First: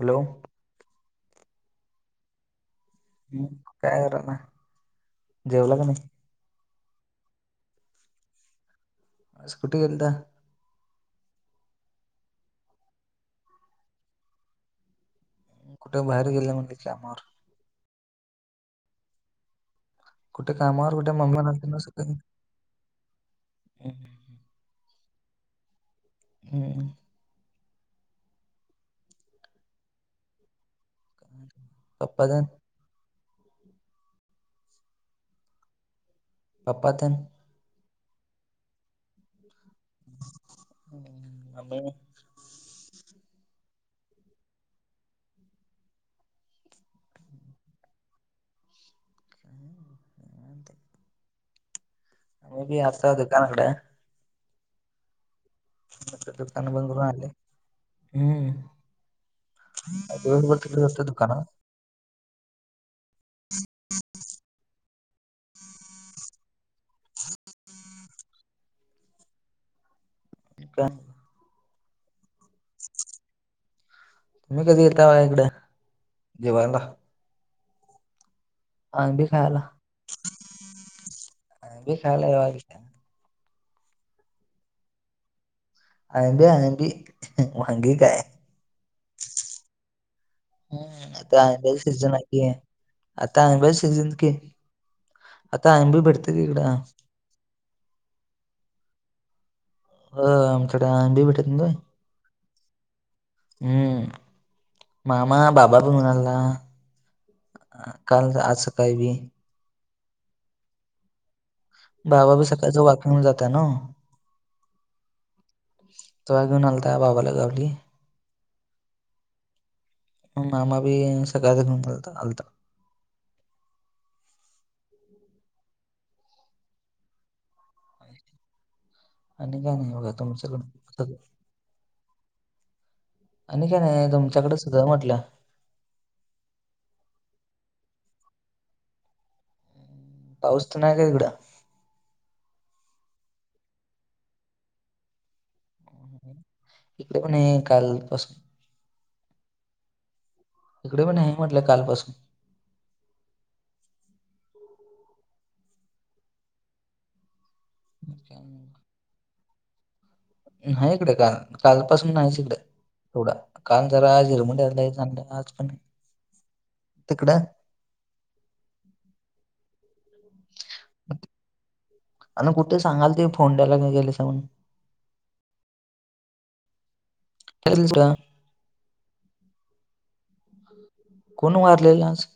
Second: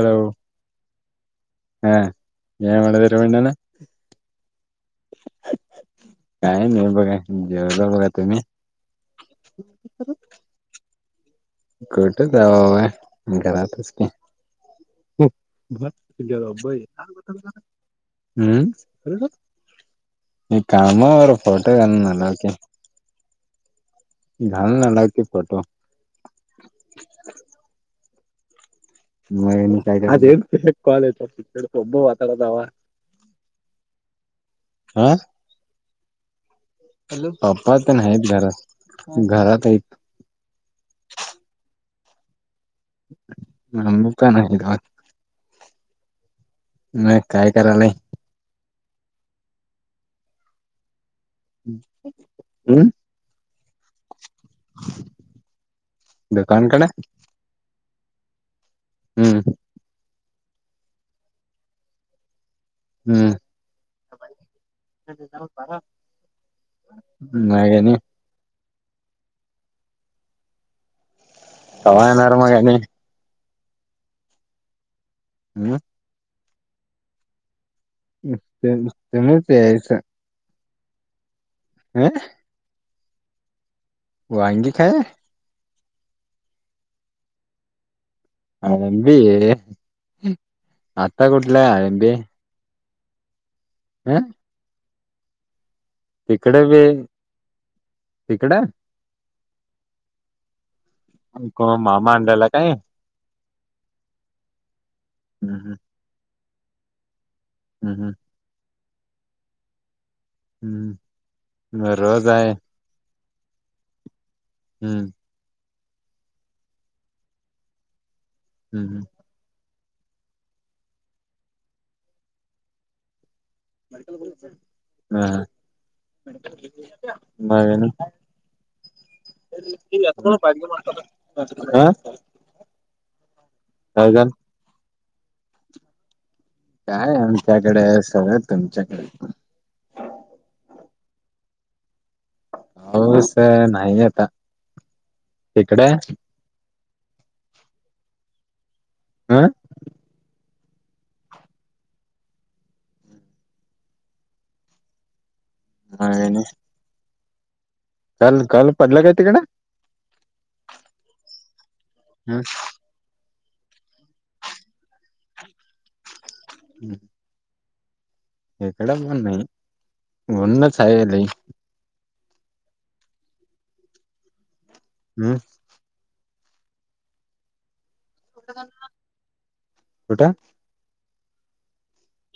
Hello काय करालाय? जेवला का नाही? काय नाही बघा. जेवलो बघा. तुम्ही? आज कुट गेलता. कुट जवाव? घरातच की. कुठे बाहेर गेला म्हणले कामावर [unintelligible] कुठे कामावर कुठे मम्मी म्हणालती ना सकाळी [unintelligible] [unintelligible] हम्. पप्पा [unintelligible] तेन हा. पप्पा तेन पप्पा तेन हायत घरात, घरात आहेत. [unintelligible] [unintelligible] मग काय करालाय? हम्म. मे बी असता दुकानकड. आता दुकान दुकानकडे बंद करून आलय. हम्. हम्म दिवसभर तिकडचं असत दुकाना वर. हम्म. नाही आणि का कवा येणार मग आणि? तुम्ही कधी येता बगा इकड हम् जेवायला. आंबी खायला [unintelligible] ह [unintelligible] वांंगी काय? आळंबी- आळंबी, वांगी काय? आळंबी, हम्म आता कुटल आंब्याचा आळंबी? सीजन आहे ह [unintelligible] हीकड बी. तिकडं? ह. आमचं [unintelligible] को मामा आणलेला काय? हम्म मामा, हम्म बाबा हम्म ब म्हणाला. हम्म काल आं आज सकाळी बी. हम्म. हम्म रोज बाबाबी आहे सकाळच वाकिंगला जाता नव? हम्म. तो घेऊन आलता बाबाला गावली. हम् हम. मग मामा बी सकाळ घऊनलता आलता. हा. [unintelligible] आणि काय नाही बघा तुमच्याकडं सगळं. [unintelligible] हा आणि काय नाही, तुमच्याकडंच सगळं म्हटलं. काय आमच्याकडे? सगळं तुमच्याकडे. पाऊसत नाही का हिकडं? पाऊस नाही आता. तिकडे? हितं पण हाय कालपस हा? इकडे पण नाही म्हटलं कालपासून. हाये ना काल काल पडला काय तिकडं? नाही इकडे काल, कालपासून नाहीच हिकडं. थोडा, काल जरा झिरमुट आलता चांगला आजपण [inaudible] तिकड [unintelligible] म्हणूनच हाय लई. आणि कुठे सांगालते फोंड्याला नि गेलेसा म्हणून हम्म [unintelligible] कुठं? [inaudible] कोण वारलेलं आज?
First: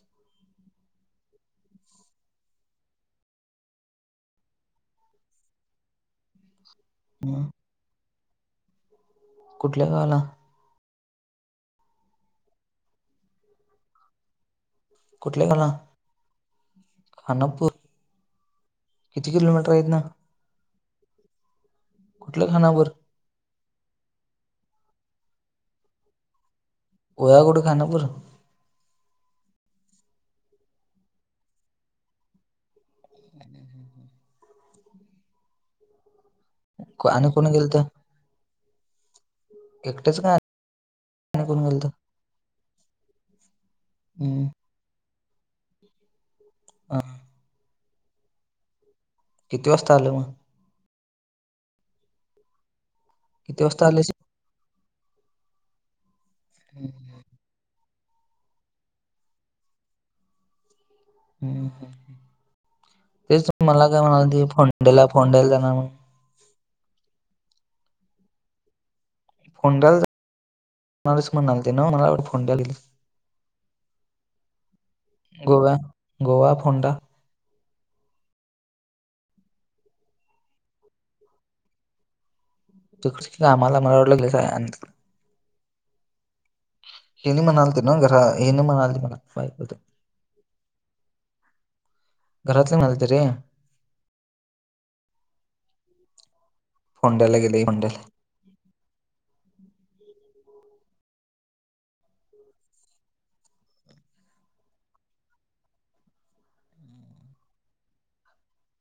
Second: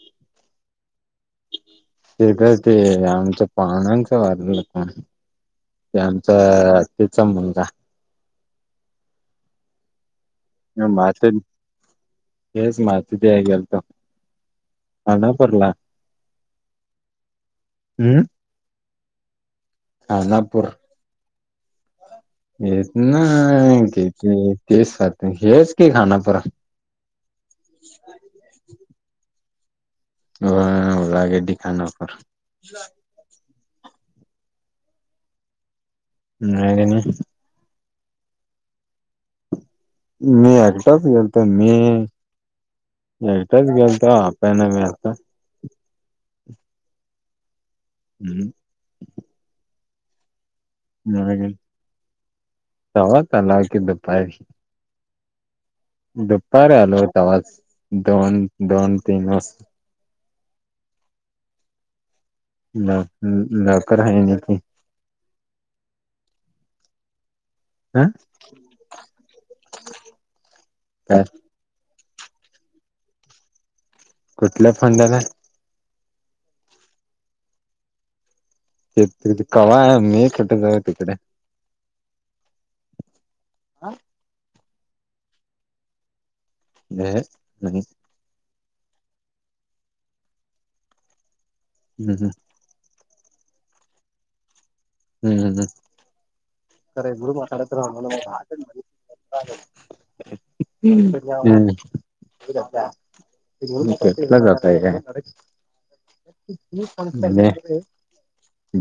तिकडं ते आमच्या पाहुण्यांचं वारलं, ते आमचं तेचा हम्म मुलगा. कुठल्या गावाला? ते माती, तेच माती द्याय गेलतो. कुठल्या गावाला [unintelligible] खानापूर, हम्म किती किलोमीटर आहे इथनं? खानापूर कुठलं खानापूर हितन किती तीस का तीस की खानापूरा. [unintelligible] खानापूर [unintelligible] खानापूर नाय को- [unintelligible] आणि कोण गेलतं? एकटेच का मी एकटाच गेलतो, आणि कोण मी गेलत एकटाच गेलतो [unintelligible] मी [unintelligible] आ हम्म किती वाजता आलं मग? [unintelligible] तवाच आला किती की वाजता आले दुपार की दुपार आलो ओ तवचा, दोन दोन तीन वाज हम्म हम्म, तेच मला लवकर काय आहे ना म्हणालते की [unintelligible] हं फोंड्याला जाणारेस म्हणालतेना, मला वाटलं फोंड्याला गेली. कुठल्या फोंड्याला? गोव्या, गोवा फोंडा ते कवा, मी कुठे जाऊ तिकडे? तूच कामाला मला वाटलं, गेलेसान हे नि म्हणाल तेना घरा, हे नि म्हणालते [unintelligible] हम हम घरातुन आलंत रे. फोंड्याला गेले फोंड्याला [unintelligible] [unintelligible] तुम्ही ट्रीपला जाताय का?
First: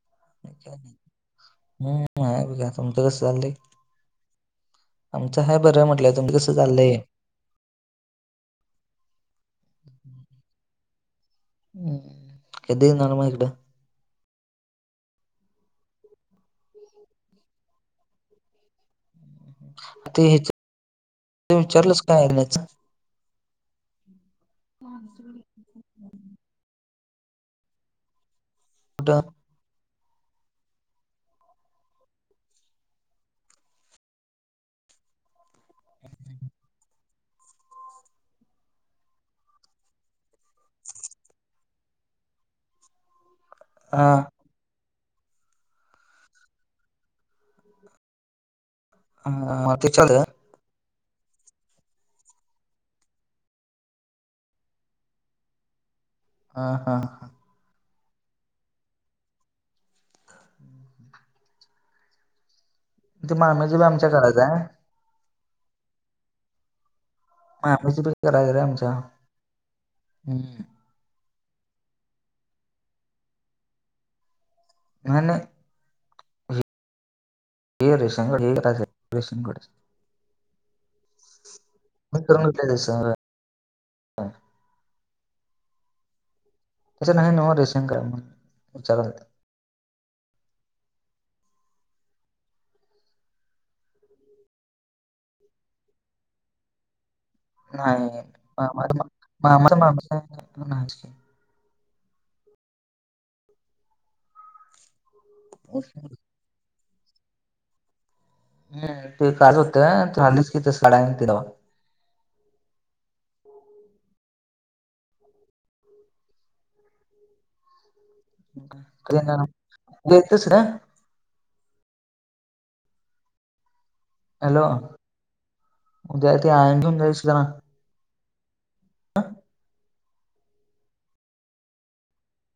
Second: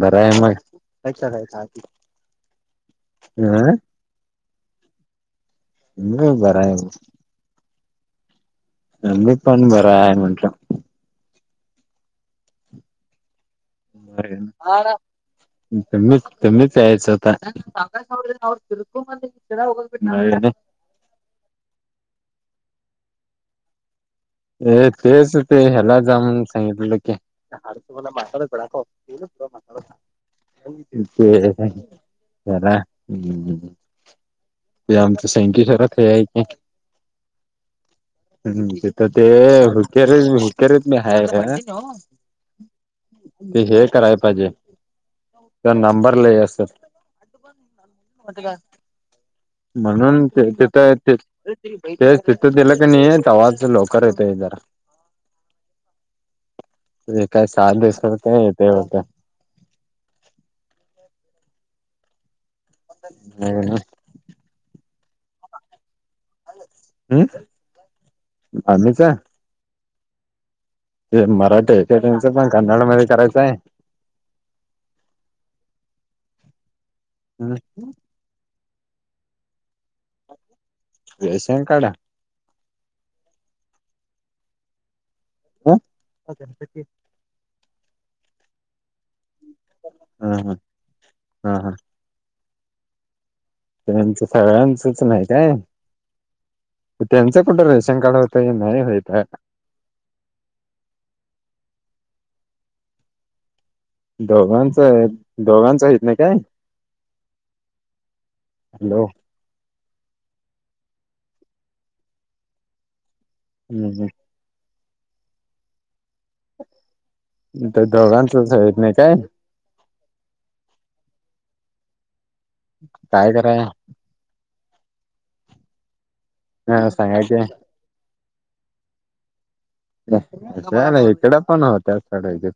बरा आहे मग. हम्म आहे बघा. तुमचं कस चाललंय. अ आमच हाय बर म्हटलय. मी तुमच कस बरा चाललय. आहे मी पण बरा आहे म्हटल. हम्म कधी येणार मग इकड. [unintelligible] त्यांनीच त्यांनीच यायच आता. आता हेच विचारलंच काय याच. हे तेच ते ह्याला जा म्हणून सांगितल की. कुठं [unintelligible] ते जरा ते आमच [unintelligible] [unintelligible] ते हे हा करायला पाहिजे. तर नंबर लय असत्यात. नाहीत काय. हा ते चाल म्हणून ते तिथं ती ते तिथं दिलं का नाही. तवाच लोक करतय जरा. ह हा हा [unintelligible] ती मामजी बी हम् आमच्या घरात आहे. आम्हीच [unintelligible] ते मराठी आहे का त्यांचपण. कन्नड मध्ये करायच आहे. हा ना. हम्म हे रेशन कार्ड काढायचं. रेशन काढायच. रेशन काढा. [unintelligible] [unintelligible] नाही नव्ह रेशन कार्ड आमच्या घरात. हा हा हा हा त्यांच सगळ्यांचच नाही काय. त्यांच कुठं रेशन नाही कार्ड होत. नाही मामाचं होयता. [unintelligible] दोघांचं आहे. दोघांचं येत नाही काय. हॅलो [unintelligible] हम्म हम्म ते दोघांचच आहेत नाही काय. देतोस र. काय कराय. हॅलो उद्या ते आयंग सांगायचे [unintelligible] ना इकड पण होतात काढायचे.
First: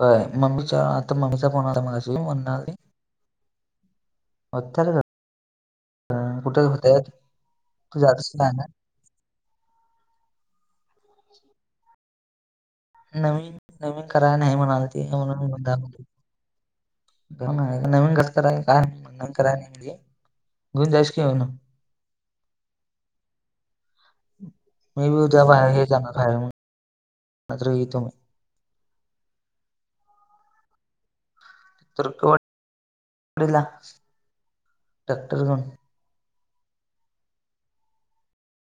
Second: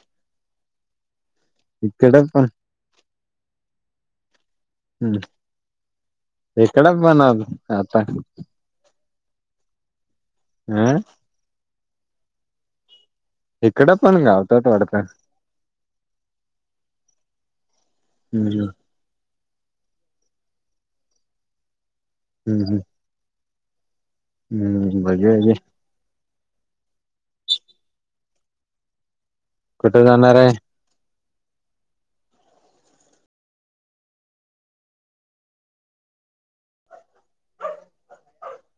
हो मम्मीच्या आता मम्मीचा फोन आला इकड मगाशी. पण म्हणाली [unintelligible] हम्म अ कुठे इकड होत्यात. पण आता तू जातस नाही ना. हम्म नवीन इकडं नवीन पण कराय नाही गावतात म्हणाल वाढत ते म्हणुन नवीन कस कराय हम्म काय नाही नवीन कराय नाही घेऊन जायस कीन हम्म हम्म मी बी बघे उद्या बघे बाहेर हे जाणार, येतो मी कुठे जाणार आहे. [unintelligible] ला डॅक्टर ग [unintelligible]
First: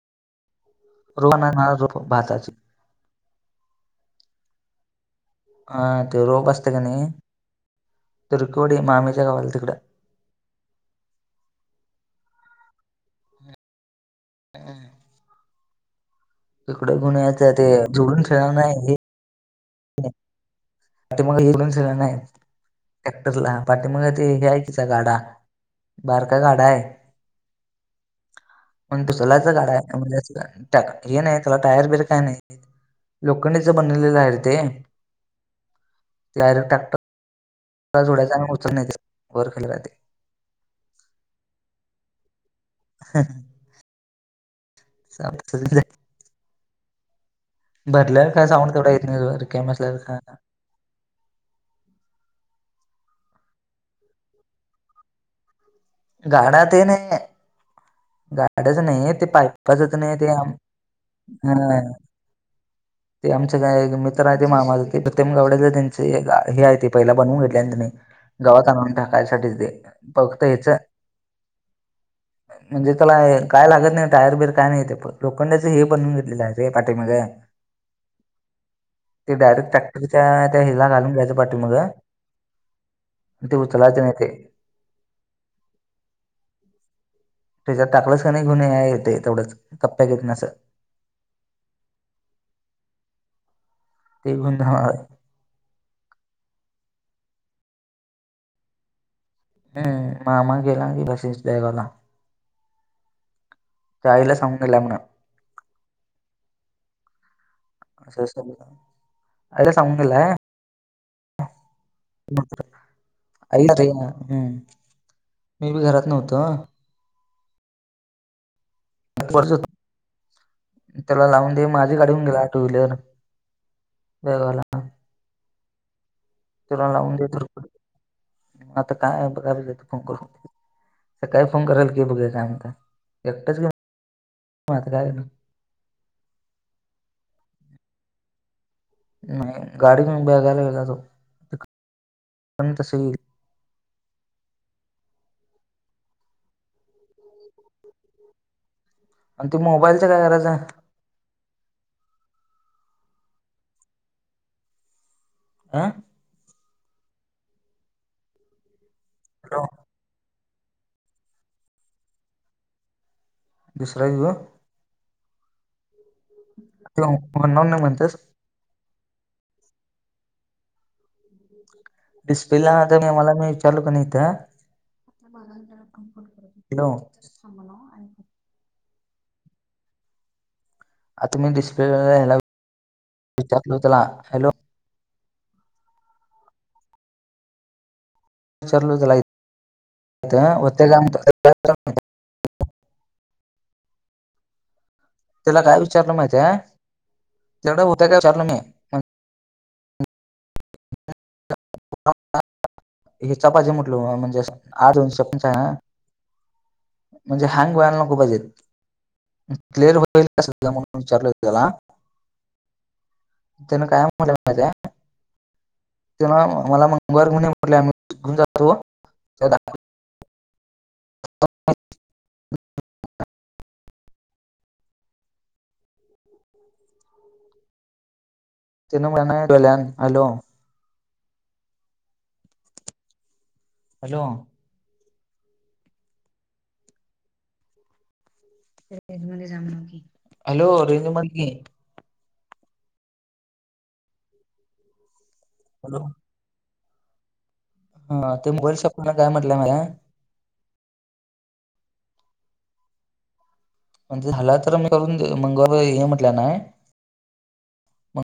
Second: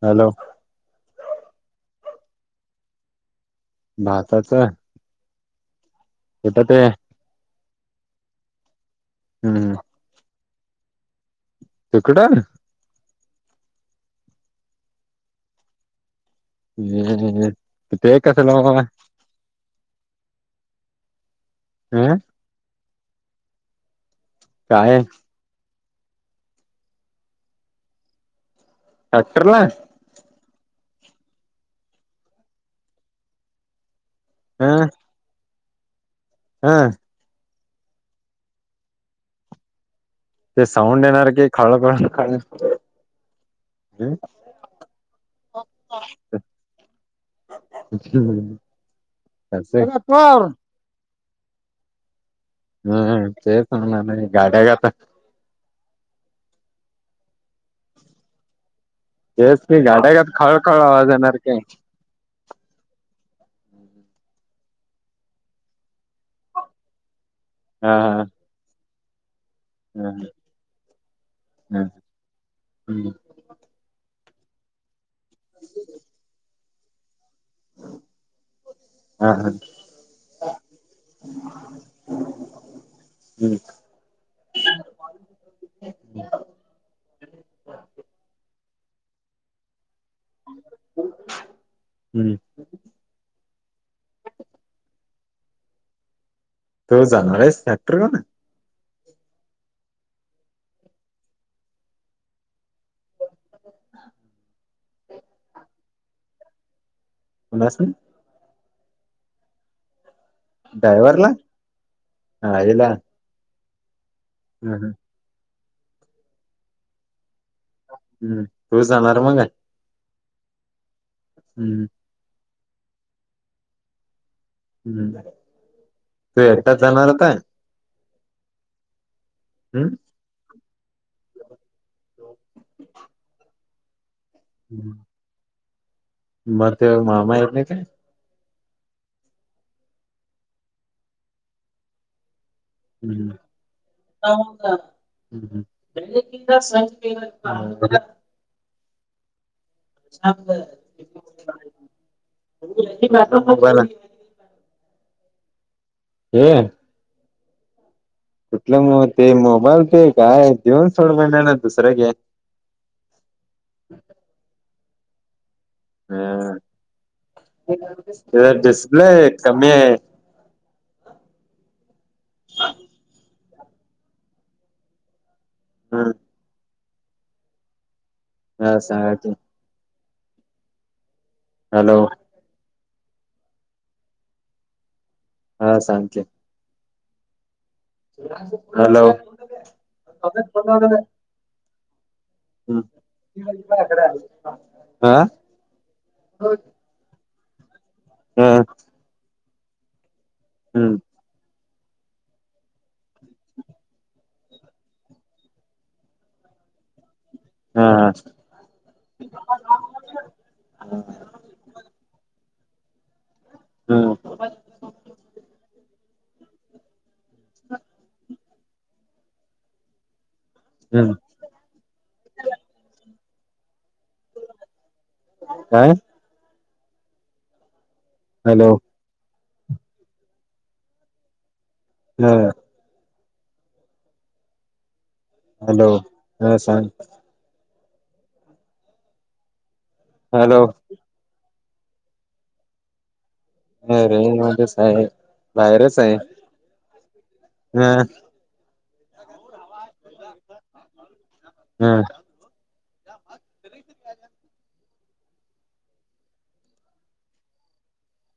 हॅलो! रोहन आहे ना रो भातची भातच हा ते रोप असतय कनी तुरकोडी मामीच्या गावाल तिकड हम्म तिकडं हा. तिकडे कोण हाय ते ते जुडून खेळणार कसला बाबा नाही हे. पाठी मग हेण अ नाही ट्रॅक्टरला पाठी मग ते हे ऐकाचा काय गाडा. बारका गाडा आहे. पण तू चलाच ट्रॅक्टरला गाडा आहे म्हणजे ट हे नाही त्याला टायर बिर काय नाही लोखंडीच बनलेलं आहे र ते. ह ते डायरेक्ट ह ट्रॅक्टरला जोडायचा. आणि उचलून न्हायच वर खाली जाते. ते साऊंड येणार की खाळखाळखाळ हा, ह. हम! [unintelligible] भरल्यावर काय हम्म साऊंड तेवढा येत नाहीरकम बसल्यावर का? हम् तेस ना न नाही गाड्या गता गाड्याते नाहीआहे गाड्याच नाही आहेत. ते तेच की पाईपचत नाही ते गाड्यागात आ खळखळ आवाज येणार की ह ते आमचे एक मित्र आहे, ते मामाझा ते प्रतेम गाडे त्यांचे हे आहे ते पहिला बनवून घेत. हा गावात आणून टाकायसाठीच दे फक्त हच हम. म्हणजे त्याला काय लागत नाही टायर बियर काय नाही, लोखंडाच हे बनून घेतलेलं आहे ते पाठीमाग. हा ते हा डायरेक्ट ट्रॅक्टरच्या त्या हिलला घालून घ्यायचं पाठी माग. हा ते उचलायचं नाही ते. त्याच्यात टाकलच का नाही गुण येत आहे तेवढंच कप्प्यात येत नाहीअस. हम्म! ते गुणधणार तो जाणारस टॅक्टर बघायला. हम् मामा गेला [unintelligible] आईला सांगून गेलाय म्हण. बलासून. आईला सांगून गेलाय. ड्रायव्हरला. हा याला आईला रे! हम्म मी बी घरात नव्हतो. हम्म, तू जाणार मंग. बरच होत त्याला लावून दे! हम्म माझी गाडी होऊन गेला टू व्हीलर बेळगावला. हम्म! तू एकटात तुला जाणार लावून दे आता. तर आता काय बघायजेेत हम्म फोन करून. सकाळी फोन कराल की बघ कामता एकटंच हम्म. काय ग मग तेव्ह मामायेत नाही काय. नाही गाडी घेऊन बेळगावला गेला तो. पण तसं येईल हम्म! खाऊन जा [unintelligible] आणि ते मोबाईल [unintelligible] आं हॅलो. तुथलं मग ते मोबाईल ते काय देऊन थोडं बंड ना दुसरं घ्या दुसरा घेऊ का. ते म्हणणार नाही म्हणतस ह डिस्प्ले कमी आहे. [unintelligible] डिस्प्ले ला मी त्याला मी विचारल हित हं. हॅलो. थांबा ना हो ऐका. काय सांगायचं. आता मी डिस्प्लेला हॅलो यायला [unintelligible] विचारलो त्याला हॅलो. हा सांगितले. विचारलो हॅलो. त्याला होत्या काय ह ती म्हटली माया कड आली. त्याला काय विचारलं महितीय? तेवढ्या होत्या काय विचारलं हा मी. हम्म. [unintelligible] हे च पाहिजे म्हटल म्हणजे आ [unintelligible] आहे ना. म्हणजे हँग व्हायला हा नको पाहिजे क्लिअर होईल म्हणून विचारल ‌होत. त्याला त्यान ह काय म्हटलं माहितेय? ते ना मला मंगळवार म्हणे म्हटले आम्ही घेऊन जातो. हम्म. हा अ. [unintelligible] हॅलो. तिनं म्हणल्या हॅलो. हॅलो. हॅलो. हॅलो, हा सांग. हॅलो रेंज मधे ये. अ रेंज मध्येच आहे बाहेरच हॅलो आहे. ह ते वर्कशॉप वाला काय म्हटलंय माला ह. म्हणजे झाला तर मी करून मंगळवारी हे म्हटलं ना